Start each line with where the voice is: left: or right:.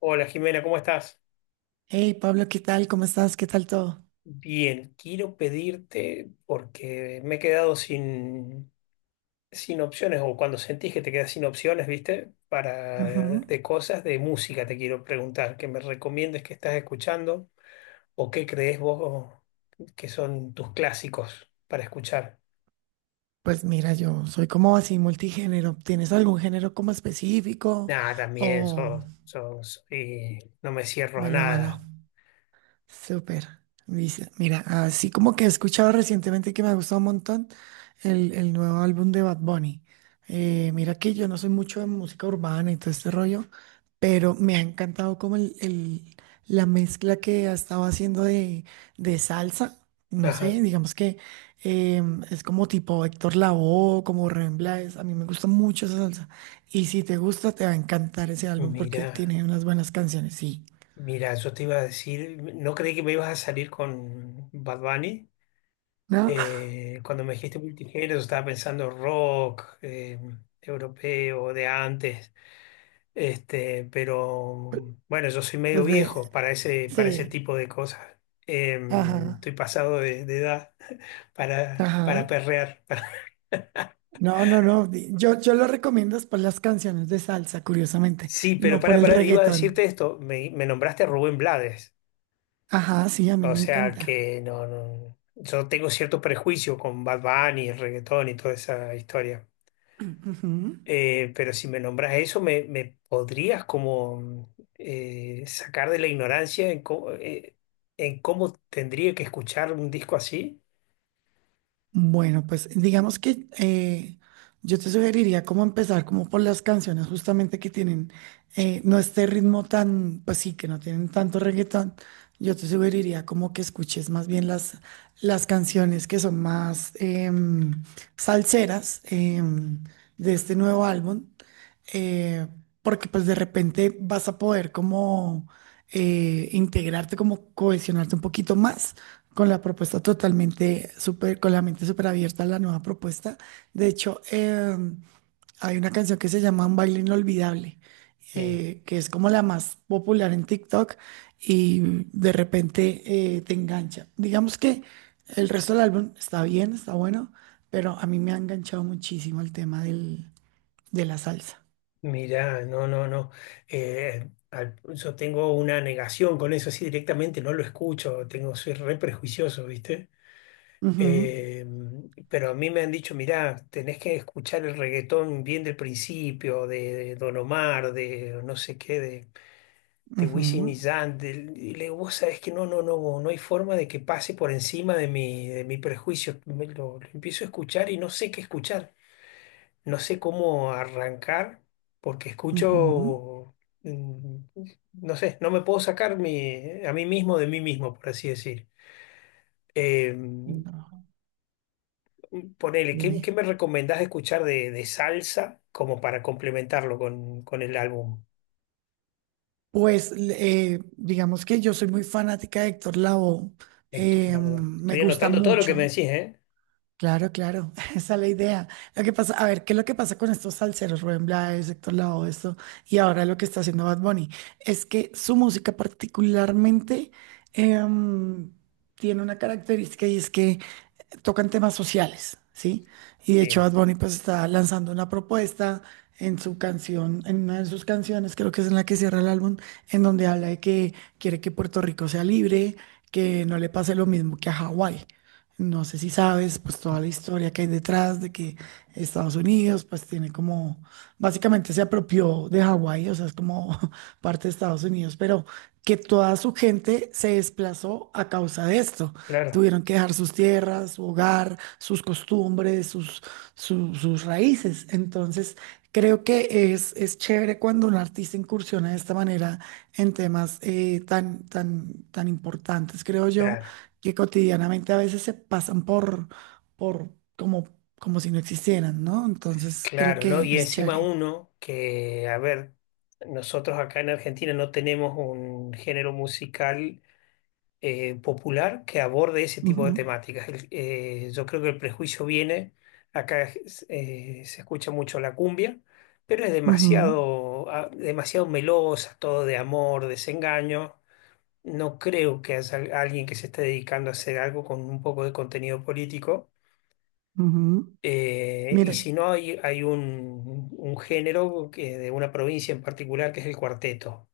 left: Hola Jimena, ¿cómo estás?
right: Hey Pablo, ¿qué tal? ¿Cómo estás? ¿Qué tal todo?
left: Bien, quiero pedirte, porque me he quedado sin opciones, o cuando sentís que te quedas sin opciones, ¿viste? Para
right: Ujú.
left: de cosas de música te quiero preguntar, que me recomiendes que estás escuchando o qué crees vos que son tus clásicos para escuchar.
right: Pues mira, yo soy como así multigénero. ¿Tienes algún género como específico
left: Nada, también
right: o
left: sos y no me cierro a
right: melómano?
left: nada.
right: Súper. Dice, mira, así como que he escuchado recientemente que me ha gustado un montón el nuevo álbum de Bad Bunny. Mira que yo no soy mucho de música urbana y todo este rollo, pero me ha encantado como la mezcla que ha estado haciendo de salsa. No sé,
left: Ajá.
right: digamos que es como tipo Héctor Lavoe, como Rubén Blades. A mí me gusta mucho esa salsa. Y si te gusta, te va a encantar ese álbum porque
left: Mira,
right: tiene unas buenas canciones, sí.
left: mira, yo te iba a decir, no creí que me ibas a salir con Bad Bunny.
right: ¿No?
left: Cuando me dijiste multigénero, estaba pensando rock europeo de antes. Pero bueno, yo soy medio
right: Pues de,
left: viejo para ese
right: sí,
left: tipo de cosas. Eh,
right: ajá,
left: Estoy pasado de edad para
right: ajá.
left: perrear.
right: No, no, no. Yo lo recomiendo es por las canciones de salsa, curiosamente,
left: Sí, pero
right: no por
left: para,
right: el
left: para, iba a decirte
right: reggaetón.
left: esto, me nombraste a Rubén Blades,
right: Ajá, sí, a mí
left: o
right: me
left: sea
right: encanta.
left: que no, no, yo tengo cierto prejuicio con Bad Bunny, el reggaetón y toda esa historia.
right: Ujú.
left: Pero si me nombras eso, me podrías como sacar de la ignorancia en en cómo tendría que escuchar un disco así.
right: Bueno, pues digamos que yo te sugeriría cómo empezar como por las canciones justamente que tienen, no este ritmo tan, pues sí, que no tienen tanto reggaetón. Yo te sugeriría como que escuches más bien las canciones que son más em, salseras de este nuevo álbum, eh, porque pues de repente vas a poder como integrarte, como cohesionarte un poquito más con la propuesta totalmente súper, con la mente súper abierta a la nueva propuesta. De hecho, hay una canción que se llama Un baile inolvidable,
left: Sí.
right: que es como la más popular en TikTok y de repente te engancha. Digamos que el resto del álbum está bien, está bueno, pero a mí me ha enganchado muchísimo el tema de la salsa.
left: Mira, no, no, no. Yo tengo una negación con eso, así directamente no lo escucho, soy re prejuicioso, ¿viste?
right: Ujú,
left: Eh, pero a mí me han dicho, mirá, tenés que escuchar el reggaetón bien del principio, de Don Omar, de no sé qué, de Wisin y
right: ujú,
left: Yandel, y le digo, vos sabés que no, no, no, no hay forma de que pase por encima de mi prejuicio. Me lo empiezo a escuchar y no sé qué escuchar, no sé cómo arrancar, porque
right: ujú.
left: escucho, mm, no sé, no me puedo sacar a mí mismo de mí mismo, por así decir. Eh,
right: No,
left: Ponele, ¿qué,
right: dime.
left: qué me recomendás escuchar de salsa como para complementarlo con el álbum,
right: Pues digamos que yo soy muy fanática de Héctor Lavoe,
left: Héctor Lavoe?
right: me
left: Estoy
right: gusta
left: anotando todo lo que me
right: mucho,
left: decís, ¿eh?
right: claro, claro, esa es la idea. Lo que pasa, a ver, ¿qué es lo que pasa con estos salseros, Rubén Blades, Héctor Lavoe, esto, y ahora lo que está haciendo Bad Bunny? Es que su música particularmente em, tiene una característica y es que tocan temas sociales, ¿sí? Y de hecho
left: Sí,
right: Bad Bunny pues está lanzando una propuesta en su canción, en una de sus canciones, creo que es en la que cierra el álbum, en donde habla de que quiere que Puerto Rico sea libre, que no le pase lo mismo que a Hawái. No sé si sabes, pues toda la historia que hay detrás de que Estados Unidos, pues tiene como, básicamente se apropió de Hawái, o sea, es como parte de Estados Unidos, pero que toda su gente se desplazó a causa de esto.
left: claro.
right: Tuvieron que dejar sus tierras, su hogar, sus costumbres, sus, sus raíces. Entonces, creo que es chévere cuando un artista incursiona de esta manera en temas tan importantes, creo yo,
left: Claro.
right: que cotidianamente a veces se pasan por como, como si no existieran, ¿no? Entonces, creo
left: Claro, ¿no?
right: que
left: Y
right: es
left: encima
right: chévere.
left: uno que, a ver, nosotros acá en Argentina no tenemos un género musical popular que aborde ese tipo de
right: Ujú,
left: temáticas. Yo creo que el prejuicio viene, acá se escucha mucho la cumbia, pero es
right: ujú,
left: demasiado melosa, todo de amor, desengaño. No creo que haya alguien que se esté dedicando a hacer algo con un poco de contenido político
right: ujú.
left: eh, y
right: Mire,
left: si no, hay un género que, de una provincia en particular que es el cuarteto,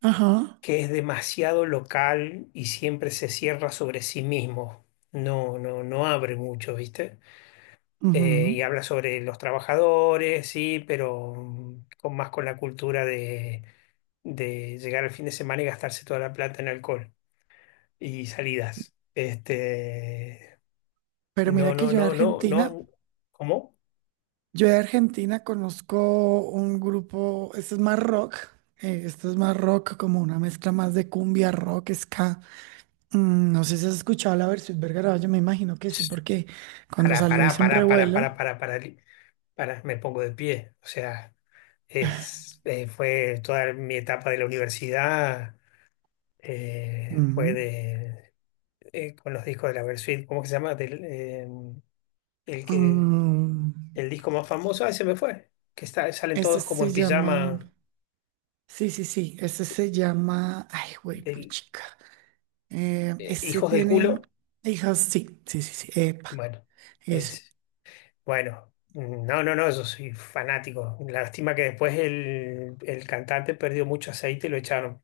right: ajá,
left: que es demasiado local y siempre se cierra sobre sí mismo. No, no, no abre mucho, ¿viste? Y
right: ujú.
left: habla sobre los trabajadores, sí, pero más con la cultura de llegar al fin de semana y gastarse toda la plata en alcohol y salidas.
right: Pero
left: No,
right: mira que
left: no,
right: yo de
left: no, no,
right: Argentina.
left: no. ¿Cómo?
right: Yo de Argentina conozco un grupo, este es más rock, como una mezcla más de cumbia, rock, ska. Mm, no sé si has escuchado la versión Vergara, yo me imagino que sí, porque cuando
left: Para,
right: salió
left: para,
right: hizo un
left: para, para,
right: revuelo.
left: para, para, para, para, me pongo de pie. O sea, fue toda mi etapa de la universidad, fue
right: Ujú.
left: con los discos de la Versuit, ¿cómo que se llama? El que,
right: Mm,
left: el disco más famoso, ese me fue, que está, salen
right: este
left: todos como
right: se
left: en
right: llama,
left: pijama,
right: sí, sí, sí, este
left: eh,
right: se llama, ay, güey,
left: del,
right: puchica. Este
left: hijos del
right: tiene
left: culo.
right: hijas, sí, sí, sí, sí, epa,
left: Bueno,
right: ese.
left: es, bueno. No, no, no, yo soy fanático. Lástima que después el cantante perdió mucho aceite y lo echaron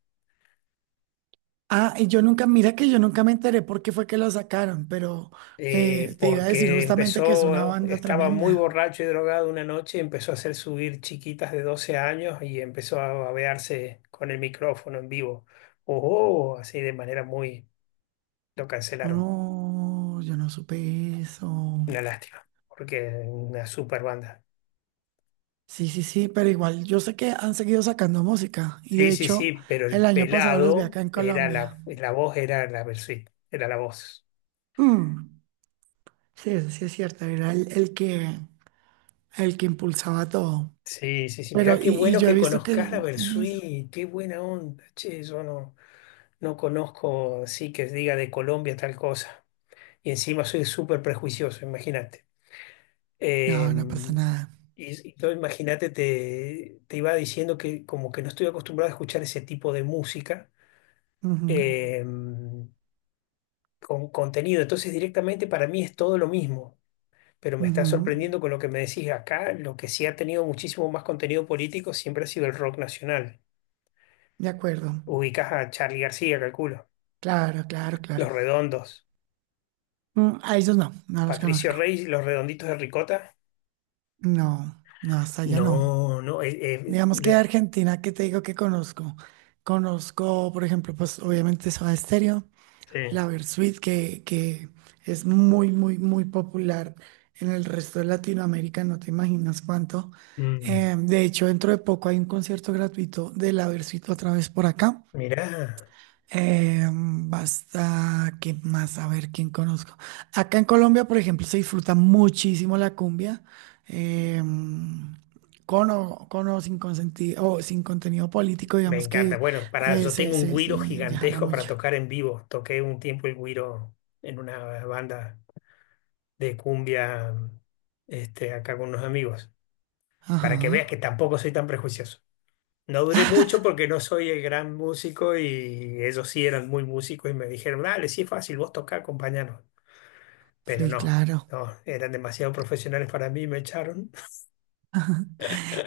right: Ah, y yo nunca, mira que yo nunca me enteré por qué fue que lo sacaron, pero
left: eh,
right: te iba a decir
left: porque
right: justamente que es una banda
left: estaba muy
right: tremenda.
left: borracho y drogado una noche, empezó a hacer subir chiquitas de 12 años y empezó a babearse con el micrófono en vivo. Oh, oh, así de manera muy. Lo
right: Oh,
left: cancelaron.
right: no, yo no supe eso.
left: Una lástima, porque es una super banda.
right: Sí, sí, sí, pero igual yo sé que han seguido sacando música y
left: Sí,
right: de
left: sí,
right: hecho
left: sí, pero el
right: el año pasado los vi
left: pelado
right: acá en
left: era
right: Colombia.
left: la voz, era la Bersuit, era la voz.
right: Mm, sí, eso sí es cierto, era el que impulsaba todo.
left: Sí, sí, sí,
right: Pero,
left: mirá qué
right: y
left: bueno
right: yo he
left: que
right: visto que
left: conozcas la
right: él tiene eso.
left: Bersuit, qué buena onda. Che, yo no conozco, sí, que diga de Colombia tal cosa. Y encima soy súper prejuicioso, imagínate. Eh,
right: No, no pasa nada.
left: y todo, imagínate, te iba diciendo que como que no estoy acostumbrado a escuchar ese tipo de música
right: Ujú,
left: eh, con contenido. Entonces directamente para mí es todo lo mismo. Pero me está
right: ujú,
left: sorprendiendo con lo que me decís acá. Lo que sí ha tenido muchísimo más contenido político siempre ha sido el rock nacional.
right: de acuerdo.
left: Ubicás a Charly García, calculo.
right: Claro, claro, claro.
left: Los Redondos.
right: Mm, a ellos no, no los
left: Patricio
right: conozco.
left: Rey, y Los Redonditos de Ricota.
right: No, no, hasta allá no.
left: No, no.
right: Digamos que de Argentina, ¿qué te digo que conozco? Conozco, por ejemplo, pues obviamente Soda Stereo,
left: Sí.
right: la Versuit, que es muy popular en el resto de Latinoamérica, no te imaginas cuánto.
left: Mm,
right: De hecho, dentro de poco hay un concierto gratuito de la Versuit otra vez por acá.
left: Mirá,
right: Basta, ¿qué más? A ver, ¿quién conozco? Acá en Colombia, por ejemplo, se disfruta muchísimo la cumbia, eh, con o sin consentido, o sin contenido político,
left: me
right: digamos
left: encanta.
right: que
left: Bueno, para, yo tengo un güiro
right: se jala
left: gigantesco para
right: mucho.
left: tocar en vivo. Toqué un tiempo el güiro en una banda de cumbia, acá con unos amigos, para que veas que
right: Ajá,
left: tampoco soy tan prejuicioso. No duré mucho porque no soy el gran músico y ellos sí eran muy músicos y me dijeron, dale, sí es fácil, vos tocá, acompañanos. Pero
right: sí,
left: no,
right: claro.
left: no, eran demasiado profesionales para mí y me echaron.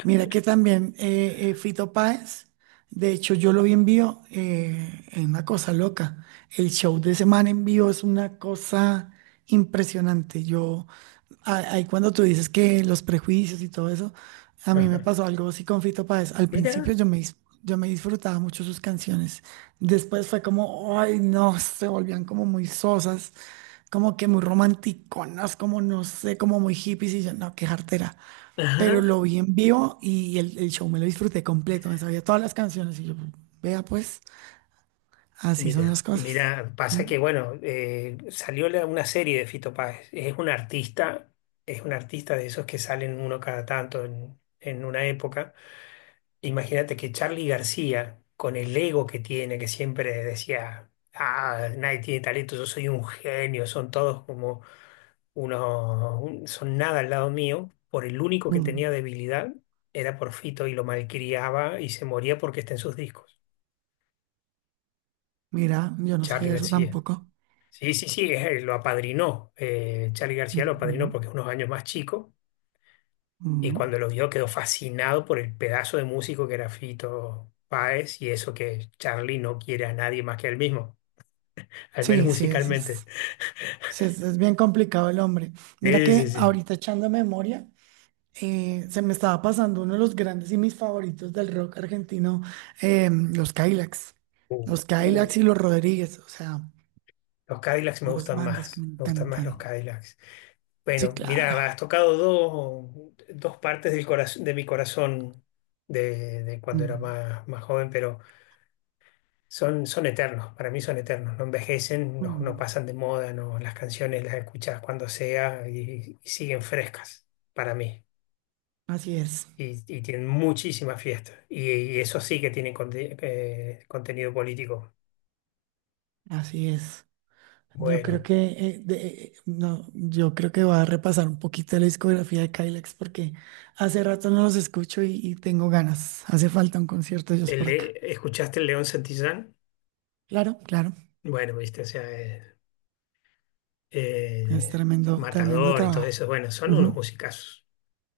right: Mira que también Fito Páez, de hecho yo lo vi en vivo, es una cosa loca. El show de semana en vivo es una cosa impresionante. Yo, ahí cuando tú dices que los prejuicios y todo eso, a mí me
left: Ajá.
right: pasó algo así con Fito Páez. Al principio
left: Mira.
right: yo me disfrutaba mucho sus canciones. Después fue como, ay no, se volvían como muy sosas, como que muy romanticonas, como no sé, como muy hippies y yo, no, qué jartera. Pero
left: Ajá.
right: lo vi en vivo y el show me lo disfruté completo, me sabía todas las canciones y yo, vea pues, así son
left: Mira,
right: las cosas.
left: mira, pasa
right: Mm,
left: que bueno, salió una serie de Fito Páez. Es un artista de esos que salen uno cada tanto en una época. Imagínate que Charly García, con el ego que tiene, que siempre decía, ah, nadie tiene talento, yo soy un genio, son todos como son nada al lado mío, por el único que tenía
right: mm.
left: debilidad era por Fito y lo malcriaba y se moría porque está en sus discos.
right: Mira, yo no
left: Charly
right: sabía eso
left: García.
right: tampoco.
left: Sí, sí, sí, lo apadrinó. Charly García lo apadrinó
right: Ujú,
left: porque es unos años más chico y
right: ujú.
left: cuando lo vio quedó fascinado por el pedazo de músico que era Fito Páez y eso que Charly no quiere a nadie más que a él mismo, al menos
right: Sí, sí, eso
left: musicalmente.
right: es, sí, es bien complicado el hombre. Mira
left: Sí, sí,
right: que
left: sí.
right: ahorita echando memoria, se me estaba pasando uno de los grandes y mis favoritos del rock argentino, los Cadillacs.
left: Uh,
right: Los Cadillacs y
left: uh,
right: los Rodríguez, o sea,
left: Los Cadillacs
right: dos bandas que me
left: me gustan más los
right: encantan.
left: Cadillacs.
right: Sí,
left: Bueno,
right: claro.
left: mira, has tocado dos partes del corazón, de mi corazón de cuando era
right: Mm.
left: más joven, pero. Son eternos, para mí son eternos, no envejecen, no
right: Mm,
left: pasan de moda, no, las canciones las escuchas cuando sea y siguen frescas para mí.
right: así es,
left: Y tienen muchísimas fiestas. Y eso sí que tienen contenido político.
right: así es. Yo creo
left: Bueno,
right: que no, yo creo que voy a repasar un poquito la discografía de Kylex porque hace rato no los escucho y tengo ganas. Hace falta un concierto de ellos por acá.
left: ¿Escuchaste el León Santillán?
right: Claro, claro.
left: Bueno, viste, o sea,
right: Es
left: eh,
right: tremendo, tremendo
left: Matador y todo
right: trabajo.
left: eso, bueno, son unos
right: Ujú.
left: musicazos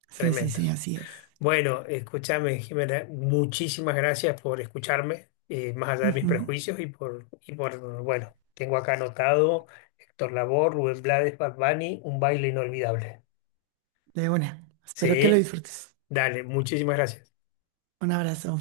right: Sí, sí, sí,
left: tremendos.
right: así es.
left: Bueno, escúchame, Jimena, muchísimas gracias por escucharme, más allá de mis
right: Ujú.
left: prejuicios y por, bueno, tengo acá anotado Héctor Labor, Rubén Blades, Bad Bunny, un baile inolvidable.
right: De una. Espero que lo
left: Sí,
right: disfrutes.
left: dale, muchísimas gracias.
right: Un abrazo.